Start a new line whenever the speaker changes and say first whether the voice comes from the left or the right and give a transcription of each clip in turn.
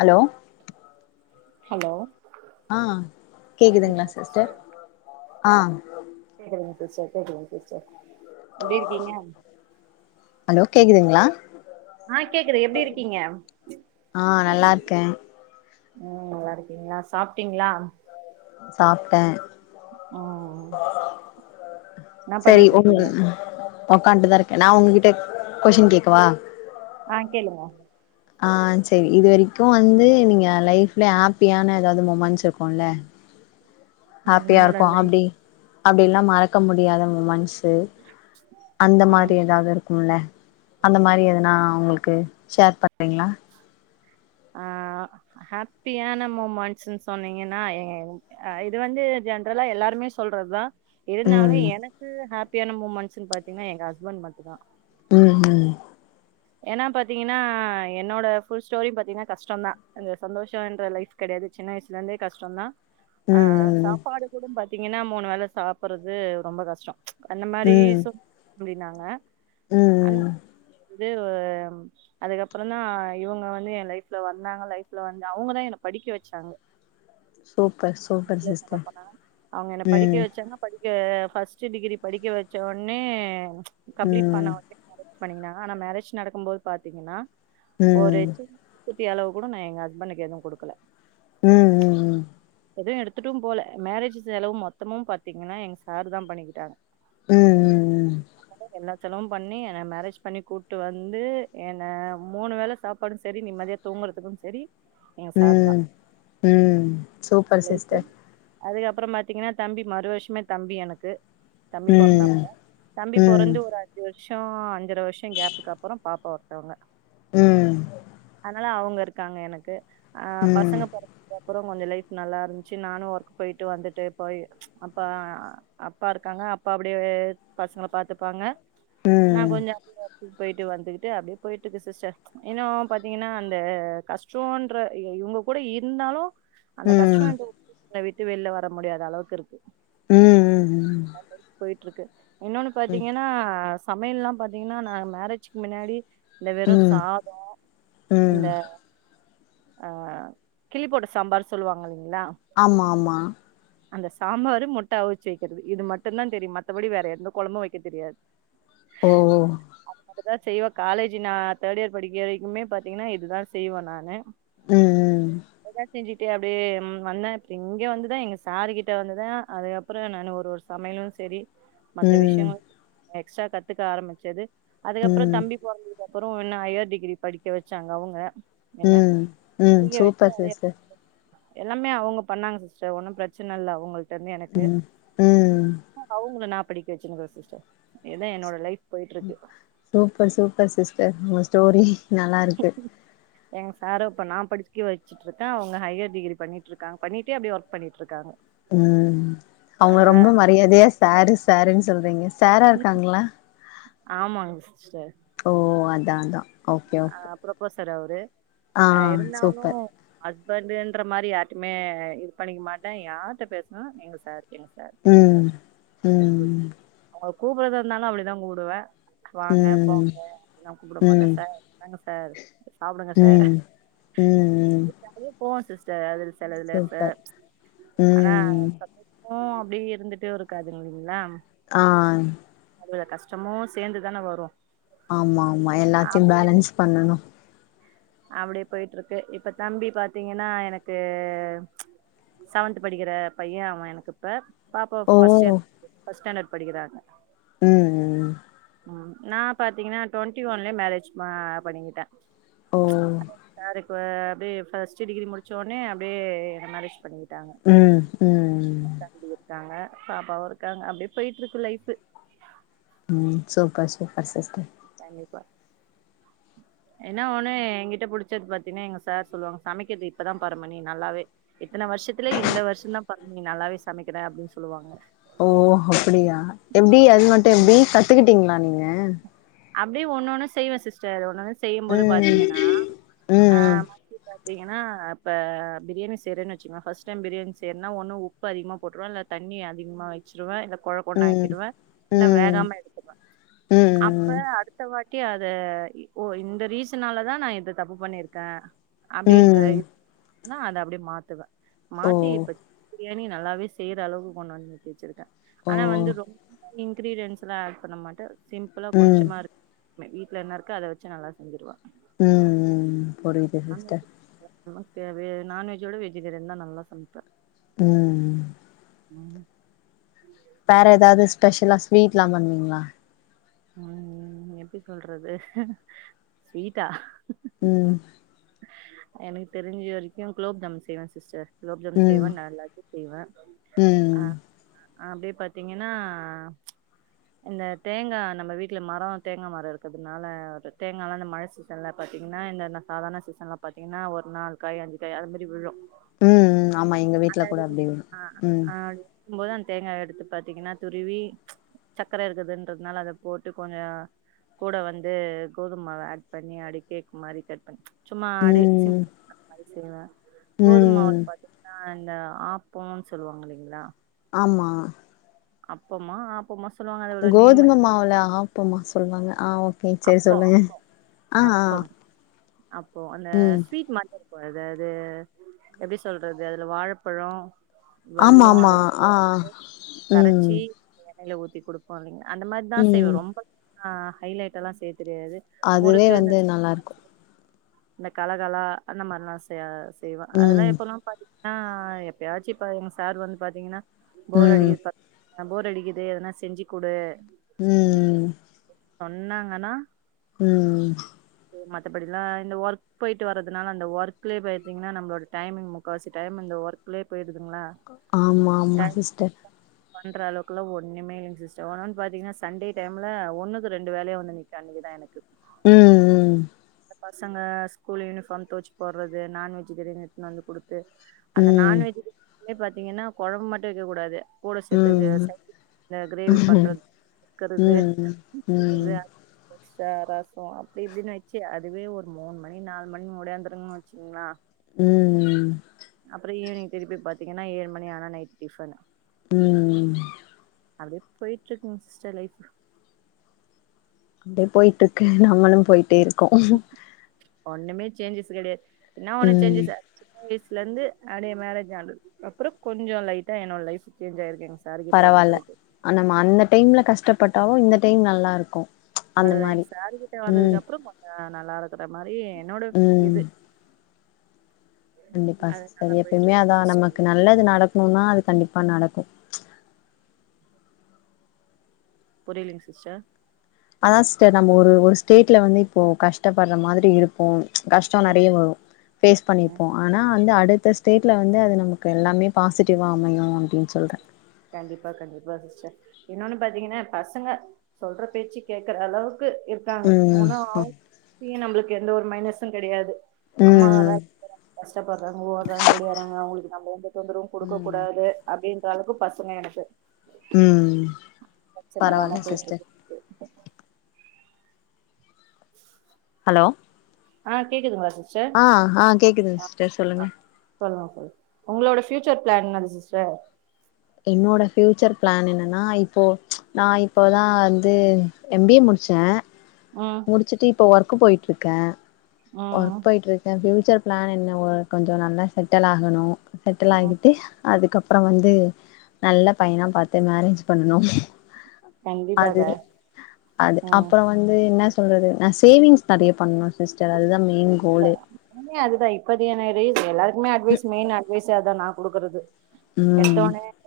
left: Hello
right: hello
left: அ கேக்குதுங்களா sister அ
right: கேக்குதுங்க சிஸ்டர் கேக்குதுங்க சிஸ்டர் எப்டி இருக்கீங்க
left: ஹலோ கேக்குதுங்களா
right: ஆ கேக்குது எப்டி இருக்கீங்க
left: ஆ நல்லா இருக்கே
right: ம் நல்லா இருக்கீங்களா சாப்ட்டீங்களா
left: சாப்ட்டே
right: ஒ ஒ என்ன பண்ணிட்டு இருக்கீங்க
left: ஒக்கான்ட்டுதா இருக்கேன் நான் ஒங்ககிட்ட கொஷின் கேக்கவா
right: அ கேளுங்க
left: ஆ சரி இது வரைக்கு வந்து நீங்க லைஃப்ல ஹாப்பியான எதாவது மொமெண்ட்ஸ் இருக்கும்ல்ல ஹாப்பியா
right: என்னோட
left: இருக்கு
right: லைஃப்
left: அப்டி அப்டில்லா மற மறக்க முடியாத மொமன்ஸு அந்த
right: ம்
left: மாரி ஏதாவது இருக்கும்ல அந்த மாரி எதுனா உங்களுக்கு ஷேர் பண்றீங்களா
right: அ ஹாப்பியான மொமெண்ட்ஸ்ன் சொன்னீங்கன்னா என் அ இது வந்து ஜென்றலா எல்லாருமே சொல்றது தா இருந்தாலும்
left: ம்
right: எனக்கு ஹாப்பியான மூமெண்ட்ஸ்ன்னு பாத்தீங்கன்னா எங்க ஹஸ்பண்ட் மட்டு தா
left: ம் ம்
right: ஏன்னா பாத்தீங்கன்னா என்னோட ஃபுல் ஸ்டோரி பாத்தீங்கன்னா கஷ்டம்தான் அ சந்தோஷம் என்ற லைஃப் கெடையாது சின்ன வயசுல இருந்தே கஷ்டம்தா அ
left: ம்
right: சாப்பாடு கூட பாத்தீங்கன்னா மூணு வேள சாப்டறது ரொம்ப கஷ்டம் அந்த மாரி
left: ம் ம் ம்
right: [unintelligible] வந்து அதுக்கப்பறம் தா இவங்க வந்து என் லைஃப்ல வந்தாங்க லைஃப்ல வந்து அவங்கதா என்ன படிக்க வச்சாங்க
left: சூப்பர் சூப்பர்
right: இன்னு
left: சிஸ்டர்
right: சொல்லபோனா அவங்க என்ன படிக்க
left: ம்
right: வச்சாங்க படிக்க ஃபஸ்ட்டு டிகிரி படிக்க வெச்ச உடனே கம்ப்ளீட் பண்ண
left: ம்
right: உடனே மேரேஜ் பண்ணிங்கனா ஆனா மேரேஜ் நடக்கும் போது பாத்தீங்னா ஒரு
left: ம்
right: குத்தி அளவு கூட நா எங்க ஹபண்டுக்கு எதுவு குடுக்கல
left: ம் ம் ம்
right: எதுவு எடுத்துட்டும்போல மேரேஜ் செலவு மொத்தமு பாத்தீங்கன்னா எங்க சாரு தா பண்ணிக்கிட்டாங்க [inaudible]
left: ம்
right: செலவும் பண்ணி என்ன மேரேஜ் பண்ணி கூட்டு வந்து என்ன மூணு வேள சாப்பாடு சரி நிம்மதி தூங்றதுக்கு சரி எங்க
left: ம் ம் சூப்பர்
right: ஃலைப்
left: சிஸ்டர்
right: அதுக்கப்பறோ பாத்தீங்ன்னா தம்பி மறு வருஷமே தம்பி எனக்கு தம்பி
left: ம்
right: பொறந்தாப்ல தம்பி
left: ம் ம்
right: பொறந்து ஒரு அஞ்சு வருஷோ அஞ்சர வருஷோ கேப்புக்கு அப்பரோ பாப்பா ஒருத்தவங்க
left: ம்
right: அதனால அவங்க இருக்காங்க எனக்கு அ
left: ம்
right: பசங்க பொறந்ததுக்கப்றோ கொஞ்ச லைஃப் நல்லா இருந்துச்சு நானு ஒர்க் போய்ட்டு வந்துட்டு போய் அப்ப அப்பா இருக்காங்க அப்பா அப்டியே பசங்கள பாத்துப்பாங்க நா
left: ம்
right: கொஞ்சோ [inaudible] போய்ட்டு வந்துகிட்டு அப்டியே போய்ட்டு இருக்கு சிஸ்டர் இன்னு பாத்திங்கன்னா அந்த கஷ்டோன்ற இவங்க கூட இருந்தாலு அந்த கஷ்டோ
left: ம்
right: [inaudible] என்ன விட்டு வெளில வர முடியாத அளவுக்கு இருக்கு
left: ம் ம் ம்
right: போய்ட்ருக்கு இன்னொன்னு பாத்திங்கன்னா சமையல்லா பாத்தீங்ன்னா நா மேரேஜ்க்கு மின்னாடி இந்த வெறு சா [inaudible] இந்த அ கிள்ளி போட்ட சாம்பார் சொல்லுவாங்க இல்லைங்ளா
left: ஆமா ஆமா
right: அந்த சாம்பாரு முட்ட அவுச்சு வைக்றது இது மட்டுந்தா தெரியு மத்தபடி வேற எந்த கொழம்பு வைக்க தெரியாது
left: ஓ ஓ
right: இதா செய்வ காலேஜ் நா தேட் இயர் படிக்க வரைக்குமே பாத்திங்ன்னா இதுதா செய்வ நானு
left: ம்
right: இத செஞ்சி அப்டியே வந்தாச்சி இங்க வந்துதா எங்க சார் கிட்ட வந்துதா அதுக்கப்றோ நானு ஒரு ஒரு சமையலும் சரி மத்த
left: ம்
right: விஷ்யங்கள் எக்ஸ்ட்ரா கத்துக்க ஆரம்பிச்சது அதுக்கப்றோ
left: ம்
right: தம்பி போறந்து அதுக்கப்றோ என்ன ஐயர் டிகிரி படிக்க வச்சாங்க அவ்ங்க என்ன
left: ம் ம்
right: படிக்க வச்சு
left: சூப்பர்
right: அதே
left: சிஸ்டர்
right: எல்லாமே அவ்ங்க பண்ணாங்க ஸிஸ்டர் ஒன்னு பிரச்சன இல்ல அவங்கள்ட்ட இர்ந்து எனக்கு
left: ம் ம்
right: அவ்ங்கள நா படிக்க வச்சிர்க்க ஸிஸ்டர் இதா என்னோட லைஃப் போய்ட்ருக்கு
left: சூப்பர் சூப்பர் ஸிஸ்டர் உங்க ஸ்டோரி நல்லா இருக்கு
right: எங்க சாரோ இப்ப நா படிக்க வச்சு சிட்டு இருக்க அவ்ங்க ஹையர் டிகிரி பண்ணிட்ருக்காங்க பண்ணிட்டே அப்டியே ஒர்க் பண்ணிட்ருக்காங்க
left: ம் அவ்ங்கள ரொம்ப மரியாதையா சரு சருன்னு சொல்றீங்க சரா இர்க்காங்ளா
right: ஆமாங்க ஸிஸ்டர்
left: ஓ அதான் அதான்
right: அ ப்ரொபசர் அவரு
left: ஆ
right: அ இருந்தாலு
left: சூப்பர்
right: ஹஸ்பண்டுன்ற மாரி யார்டயுமே இது பண்ணிக்க மாட்டே யார்ட்ட பேஸ்நாலும் எங்க ஸாரு
left: ம் ம்
right: அவ்ங்கல கூப்பட்றத இர்ந்தாலு அப்டிதா கூப்டுவே வாங்க
left: ம்
right: போங்க அப்டில்லா கூப்ட
left: ம்
right: மாட்டே என்னங்க சார் சாப்டுங்க சார்
left: ம் ம்
right: போன் ஸிஸ்டர் அதுல செலதுல ச
left: சூப்பர்
right: அனா
left: ம்
right: உம் அப்டி இருந்துட்டு இருக்காது இங்லிங்களா
left: ஆ
right: அதுல கஷ்டமு சேந்து தான வரு
left: ஆமா ஆமா எல்லாத்தயு பேலன்ஸ் பண்ணணு
right: அப்டி போய்ட்ருக்கு இப்ப தம்பி பாத்திங்கன்னா எனக்கு செவன்த் படிக்கிற பைய அவ எனக்கு இப்ப பாப்பா
left: ஓ
right: ஃபஸ்ட் இயர் ஃபஸ்ட் ஸ்டாண்டட் படிகிறாங்க
left: ம்ம்
right: ம் நா பாத்திங்கன்னா டொண்டி ஒன்லே மேரேஜ் பண்ணிகிட்ட
left: ஓ
right: சாருக்கு அப்டியே ஃபர்ஸ்ட் டிகிரி முடிச்சோனே அப்டியே என்ன மேரேஜ் பண்ணிகிட்டாங்க
left: ம் ம்
right: ஃபேமலி இருக்காங்க பாப்பாவும் இருக்காங்க அப்டியே போயிட்டு இருக்கு லைஃபு
left: ம் சூப்பர் சூப்பர் ஸிஸ்ட்டர்
right: கண்டிப்பா என்ன ஒண்ணு எங்கிட்ட புடிச்சது பாத்தீங்கன்னா எங்க சார் சொல்லுவாங்க சமைக்கிறது இப்பதான் பாரம்மனி நல்லாவே இத்தன வருஷத்துலயே இந்த வருஷம் தான் பாரம்மனி நல்லாவே சமைக்கிற அப்படின்னு சொல்லுவாங்க
left: ஓ அப்படியா எப்டி அது மட்டும் எப்டி கத்துக்கிட்டீங்களா நீங்க
right: அப்டி ஒன்னொண்ணு செய்வன் சிஸ்டர் ஒன்னொண்ணு செய்யும்போது
left: ம்
right: பாத்தீங்கன்னா ஆ
left: ம்
right: பாத்தீங்கன்னா இப்ப பிரியாணி செய்றேன் வச்சீங்க ஃபர்ஸ்ட் டைம் பிரியாணி செய்றன்னா ஒன்னு உ உப்பு அதிகமா போட்டுருவேன் இல்ல தண்ணி அதிகமா வச்சிருவேன் இல்ல கொழ கொழன்னு
left: ம்
right: ஆக்கிடுவேன் இல்ல
left: ம்
right: வேகாம எடுத்துவேன் இப்ப
left: ம்
right: அடுத்த வாட்டி அத ஓ இந்த ரீசனாலதான் நான் இந்த தப்பு பண்ணிருக்கேன் அப்டின்ற
left: ம்
right: அதனா அப்டியே மாத்துவே
left: ஓ
right: மாத்தி இப்ப பிரியாணி நல்லாவே செய்யற அளவுக்கு கொண்டு வந்து நித்தி வச்சிருக்கே
left: ஓ
right: ஆனா வந்து ரொம்ப இன்கிரீடியன்ட்ஸ்லா ஆட் பண்ண மாட்டே சிம்ப்பிளா
left: ம்
right: கொஞ்சமா இருக் மே வீட்ல என்ன இருக்க அத வச்சு நல்லா செஞ்சிருவே
left: ம் ம் ம் புரியுது சிஸ்ட்டர்
right: நமக் தேவயா நான்வெஜ்ஜ விட வெஜுடேரியன் தா நல்லா சம்ப்பே
left: ம் ம்
right: ம்
left: வேற ஏதாவது ஸ்பெஷலா ஸ்வீட்லா பண்வீங்ளா
right: ம் எப்படி சொல்றது ஸ்வீட்டா
left: ம்
right: எனக்கு தெரிஞ்ச வரைக்கு குலோப் ஜாமுன் செய்வே சிஸ்டர் குலோப் ஜாமுன்
left: ம்
right: செய்வே நா லட்டு செய்வே
left: ம்
right: அ அ அப்டியே பாத்தீங்கன்னா இந்த தேங்கா நம்ம வீட்ல மரோ தேங்கா மரோ இருக்கதுனால ஒரு தேங்காலா இந்த மழை சீ சன்ல பாத்தீங்னா இந்த ன்ன சாதார்ண சீசன்ல பாத்தீங்னா ஒரு நால் காய் அஞ்சு காய் அது மாரி விழு
left: ம் ம் ஆமா எங்க வீட்ல கூட அப்டி விழு ம்
right: ம் போது அந்த தேங்கா எடுத்து பாத்தீங்ன்னா துருவி சக்கர இருக்குதுன்றதுனால அத போட்டு கொஞ்சோ கூட வந்து கோதும்மாவ ஆட் பண்ணி அடி கேக் மாரி கட் சும்மா அடியே
left: ம்
right: [inaudible] செய்வே கோதும்மாவுல
left: ம்
right: பாத்தீங்ன்னா அ இந்த ஆப்போன் சொல்வாங்க இல்லைங்ளா
left: ஆம்மா
right: அப்பமா ஆப் போமா சொல்வாங்க அத
left: கோதும மாவுல ஆப்பம்மா சொல்வாங்க ஆ ஓக்கே சரி
right: அப்போ
left: சொல்லுங்க ஆ ஆ
right: அப்பம் அப்போ அந்த
left: ம்
right: ஸ்வீட் மா [inaudible] ப்ப ஏதாவது எப்டி சொல்றது அதுல வாழப்பழொ
left: ஆமா
right: வெல்லோ
left: ஆமா
right: அதெல்லா
left: ஆ
right: போட்டுட்டு
left: ம்
right: கரைச்சி எண்ணைல ஊத்தி குடுப்போ இல்லைங்க அந்த மார்தா செய்வே
left: ம்
right: ரொம்ப ஆ ஹைலைட்டல்லா செய்ய தெரியாது
left: அதுவே
right: முறுக்கு இந்த
left: வந்து நல்லாருக்கு
right: [inaudible] இந்த கலகலா அந்த மார்லா செய செய்வே அதெல்லா
left: ம்
right: இப்பல்லா பாத்தீங்னா எப்பயாச்சு இப்ப எங் சார் வந்து பாத்தீங்னா போர்
left: ம்
right: அடிக்குது [inaudible] போர் அடிக்குது எதுனா செஞ்சு குடு
left: ம்
right: ன்னாங்கனா
left: ம் ம்
right: மத்தபடிலா இந்த ஒர்க் போயிட்டு வர்றதுனால அந்த ஒர்க்லேயே பயத்தீங்ன்னா நம்ளோட டைமிங் முக்காவாசி டைம் இந்த ஒர்க்லே போயிடுதுங்ளா
left: ஆம்மா ஆமா சிஸ்டர்
right: பண்ற அளவுக்கலா ஒன்னுமே இல்லைங் சிஸ்டர். ஒன்னொன் பாத்தீங்னா சண்டே டைம்ல ஒன்னுகு ரெண்டு வேலையா வந்து நிக்கு அன்னைக்கு தா எனக்கு
left: ம் ம்
right: பசங்க ஸ்கூல் யூனிஃபார்ம் தோச்சு போட்றது நான்வெஜ்ஜூ திடீர்னு எடுத்துனு வந்து குடு த்து அந்த
left: ம்
right: நான்வெஜ் [inaudible] பாத்தீங்கன்னா கொழம்பு மட்டு வெக்க கூடாது கூட செத்தது
left: ம்
right: [inaudible] கிரேவி பண்ற [inaudible]
left: ம்
right: க்கறது
left: ம்
right: வே எக்ஸ்ட்ரா ரசோ அப்டி இப்டின்னு வச்சு அதுவே ஒரு மூனு மணி நாலு மணி முடியாந்துருங்கன்னு வச்சுங்களா
left: ம் ம்
right: அப்றோ ஈவினிங் திருப்பி பாத்தீங்கன்னா ஏழு மணி ஆன நைட் டிஃபன்னு
left: ம் ம்
right: அப்டியே போயிட்டு இருக்குங்க சிஸ்டர் லைஃப்
left: அப்டி போயிட்டுருக்கு நாம்மளு போயிட்டேருக்கோ
right: ஒன்னுமே சேஞ்சஸ் கெடையாது என்னா ஒன்னு
left: ம்
right: சேஞ்சஸ் சின்ன வயசலந்து அப்டியே மேரேஜ் ஆனது அப்புறோ கொஞ்சோ லைட்டா என்னோட லைஃப் சேஞ்ச்சாயிருக்கு ஸ்
left: பரவால்ல ஆனா நம் அந்த டைம்ல கஷ்டப்பட்டாலோ இந்த டைம் நல்லாருக்கோ
right: நல்லா எங்க சார் கிட்ட வந்ததுக்கு அப்புறோ கொஞ்சோ நல்லாரு க்கற மாரி என்னோட
left: ம்
right: இது
left: கண்டிப்பா
right: அது
left: சிஸ்டர்
right: நல்லா போயிட்டு
left: எப்போமே
right: இருக்கு
left: அதா நமக்கு
right: சிஸ்டர்
left: நல்லது நடக்குணோன்னா அது கண்டிப்பா நடக்கு
right: புரிலிங் சிஸ்டர்
left: அதா சிஸ்டர் நம்ம ஒரு ஒரு ஸ்டேட்ல வந்து இப்போ கஷ்டப்படுற மாதிரி இருப் ப்போ கஷ்டோ
right: ம்
left: நறைய வரு ஃபேஸ்
right: ம்.
left: பண்ணிருப்போ ஆனா வந்து அடுத்த ஸ்டேட்ல வந்து அது நமக்கு எல்லாமே பாசிட்டிவ்வா அமையு அப்டின் சொல்றே
right: கண்டிப்பா கண்டிப்பா சிஸ்டர் இன்னொன்னு பாத்தீங்கன்னா பசங்க சொல்ற பேச்சு கேக்கற அளவுக் கு இருக்காங்க
left: ம்.
right: முன்னோ
left: அ
right: அவுங் [inaudible] நம்ளுக்கு எந்த ஒரு மைனஸு கெடையாது அம்மா
left: ம்.
right: வேலைக்கி போறாங்க கஷ்டப்படுறாங்க ஓடுறாங்க ஒடியாறாங்க அவங்களுக்கு நம்ம எந்த தொந்தரவு குடுக்க
left: ம்.
right: கூடாது அப்டின்ற அளவுக்கு பசங்க எனக்கு
left: ம்
right: பிரச்சன இல்லாம
left: பரவால்ல
right: போயிட்டு
left: சிஸ்டர்
right: இருக்கு [inaudible]
left: அலோ
right: ஆ கேக்குதுங்களா சிஸ்
left: ஆ ஆ கேக்குதுங்க சிஸ்டர் சொல்லுங்க
right: சொல்லுங்க சொல் உங்களோட ஃபியூச்சர் பிளான் என்னது சிஸ்டர்
left: என்னோட ஃப்யூச்சர் பிளான் என்னென்னா இப்போ நா இப்போ தா வந்து எம் பி ஏ முடிச்சே
right: ம்
left: முடிச்சிட்டு இப்போ ஒர்க் போயிட்டு இருக்கே
right: ம்
left: ஒர்க் போயிட்டுருக்கே ஃபியூச்சர் பிளான் என்ன ஒ கொஞ்சோ நல்லா செட்டல் ஆகணு
right: ம்
left: செட்டில்லாயிகிட்டு அதுக்கப்புறோ வந்து நல்ல பையனா பாத்து மேரேஜ் பண்ணணு
right: கண்டிப்பாக
left: அது அது
right: ம்
left: அப்புறோ வந் து என்ன சொல்றது நா சேவிங்ஸ் நறைய பண்ணணு சிஸ்டர் அதுதா மெயின் கோலே
right: எல்லாமே அதுதா இப்ப [unintelligible] எல்லாருக்குமே அட்வைஸ் மெயின் அட்வைஸ் அதா நா குடுக்குறது
left: ம்
right: எடுத்தோனே [unintelligible]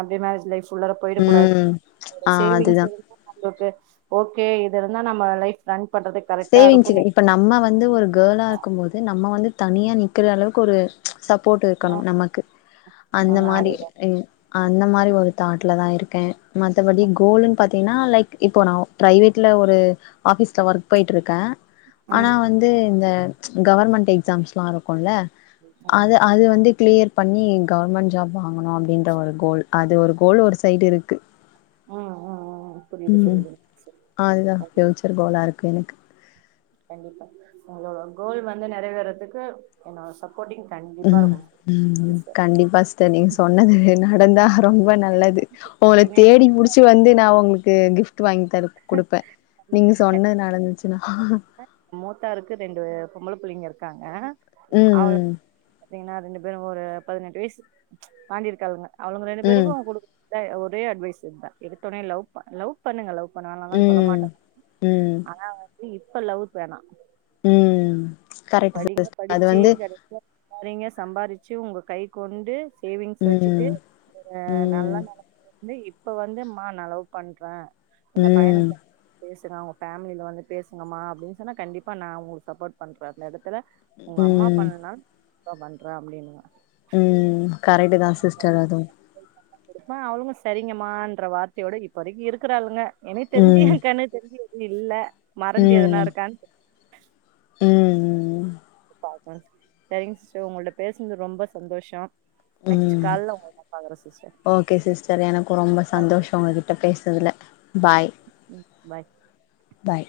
right: அப்டியே மேரேஜ் லைஃப் குள்ளற போயிடக் கூடாது
left: ம் ஆ
right: சேவி்ங்ஸ்
left: அதுதா
right: இரு [inaudible] நம்மளுக்கு ஓகே இது இருந்தா நம்ம லைஃப் ரன் பண்றது
left: சேவிங்ஸுக்கு
right: கரெக்டாருக்குமே
left: இப்ப நம்ம வந்து ஒரு கேர்ளா இருக்கும் போது நம்ம வந்து தனியா நிக்கிற அளவுக்கு ஒரு சப்போர்ட் இருக்கணு
right: ம்
left: நமக்கு அந்த
right: ம்
left: மாரி
right: அதேதா
left: இ அந்த மாரி ஒரு தாட்ல தா இருக்கே மத்தபடி கோல்ன்னு பாத்தீங்கன்னா லைக் இப்போ நா பிரைவேட்ல ஒரு ஆஃபீஸ்ல ஒர்க் போய்ட்டுருக்கே ஆனா
right: ம்
left: வந்து இந்த கவர்மெண்ட் எக்ஸாம்ஸ்லாருக்குல்ல
right: ம்
left: அது அது வந்து கிளியர் பண்ணி கவர்மெண்ட் ஜாப் வாங்கணு அப்டின்ற ஒரு கோல் அது ஒரு கோல் ஒரு சைடு இருக்கு
right: ம் ம் ம் புரியுது
left: ம்
right: புரியுது
left: அதுதா ஃபியூச்சர் கோலா இருக்கு எனக்கு
right: கண்டிப்பா உங்களோட கோல் வந்து நெறவேறதுக்கு என்னோட சப் போட்டிங் கண்
left: ம் ம் கண்டிப்பா ச தரி நீங்க சொன்னது நடந்தா ரொம்ப நல்லது உங்கள
right: பாத்தீங்கன்னா
left: தேடி புடிச் சு வந்து நா உங்களுக்கு கிஃப்ட் வாங்கி தரு குடுப்பே நீங்க சொன்னது நடந்துச்சுன்னா
right: மூத்தாருக்கு ரெண்டு பொம்பள புள்ளைங்க இருக்காங்க அவள
left: ம்
right: பாத்தீங்கன்னா ரெண்டு பேரு ஒரு பதினெட்டு வயசு தாண்டிருக்காளுங்க அவளுங்க ரெண்டு
left: ம்
right: பேருக்கு குடு க்கற ஒரே அட்வைஸ் இத்தா எடுத்தோனே லவ்ப் லவ் பண்ணுங்க லவ் பண்ண வேணம்னால சொல்ல
left: ம்
right: மாட்டே
left: ம்
right: ஆனா வந்து இப்ப லவ்ஸ் வேணா
left: ம் கரெக்ட் சிஸ் அது வந்து
right: பாரிங்க சம்பாரிச்சு உங்க கை கொண்டு சேவிங்ஸ் வச்சுட்டு
left: ம்
right: ஒரு நல்ல
left: ம்
right: நெலமைக்கு வந்து இப்ப வந்து மா நா லவ் பண்றே இந்த
left: ம்
right: பையனுக்கு வ பேசுனா அவங்க ஃபேமிலில வந்து பேசுங்கம்மா அப்டின்னு சொன்னா கண்டிப்பா நா உங்களுக்கு சப்போர்ட் பண்றே அந்த எடத்துல ஒங்க அம்மா
left: ம்
right: பண்ணலனாலு நா பண்ற அப்டின்ன
left: ம் கரெக்டுதா சிஸ்டர் அதுவு
right: [inaudible] அவளுங்க சரிங்கமான்ற வார்த்தையோட இப்ப வரைக்கு இருக்குறாளுங்க எனக் தெரிஞ்சு
left: ம்
right: ஏ கண்ணுக்கு தெரிஞ்சு எதுவு இல்ல மறஞ்சு எதனா இருக்கான்னு
left: ம் ம் ம்
right: பாக்குவோ சரிங்க சிஸ்டர் உங்கள்ட்ட பேசுனது ரொம்ப சந்தோஷோ நெக்ஸ்ட்
left: ம்
right: கால்ல உங்கள நா பாக்கறே சிஸ்டர்
left: ஓகே சிஸ்டர் எனக்கு ரொம்பொ
right: தேங்க்யூ
left: சந்தோஷோ உங்ககிட்ட பேசுனதுல பாய்
right: ம் பாய்
left: பாய்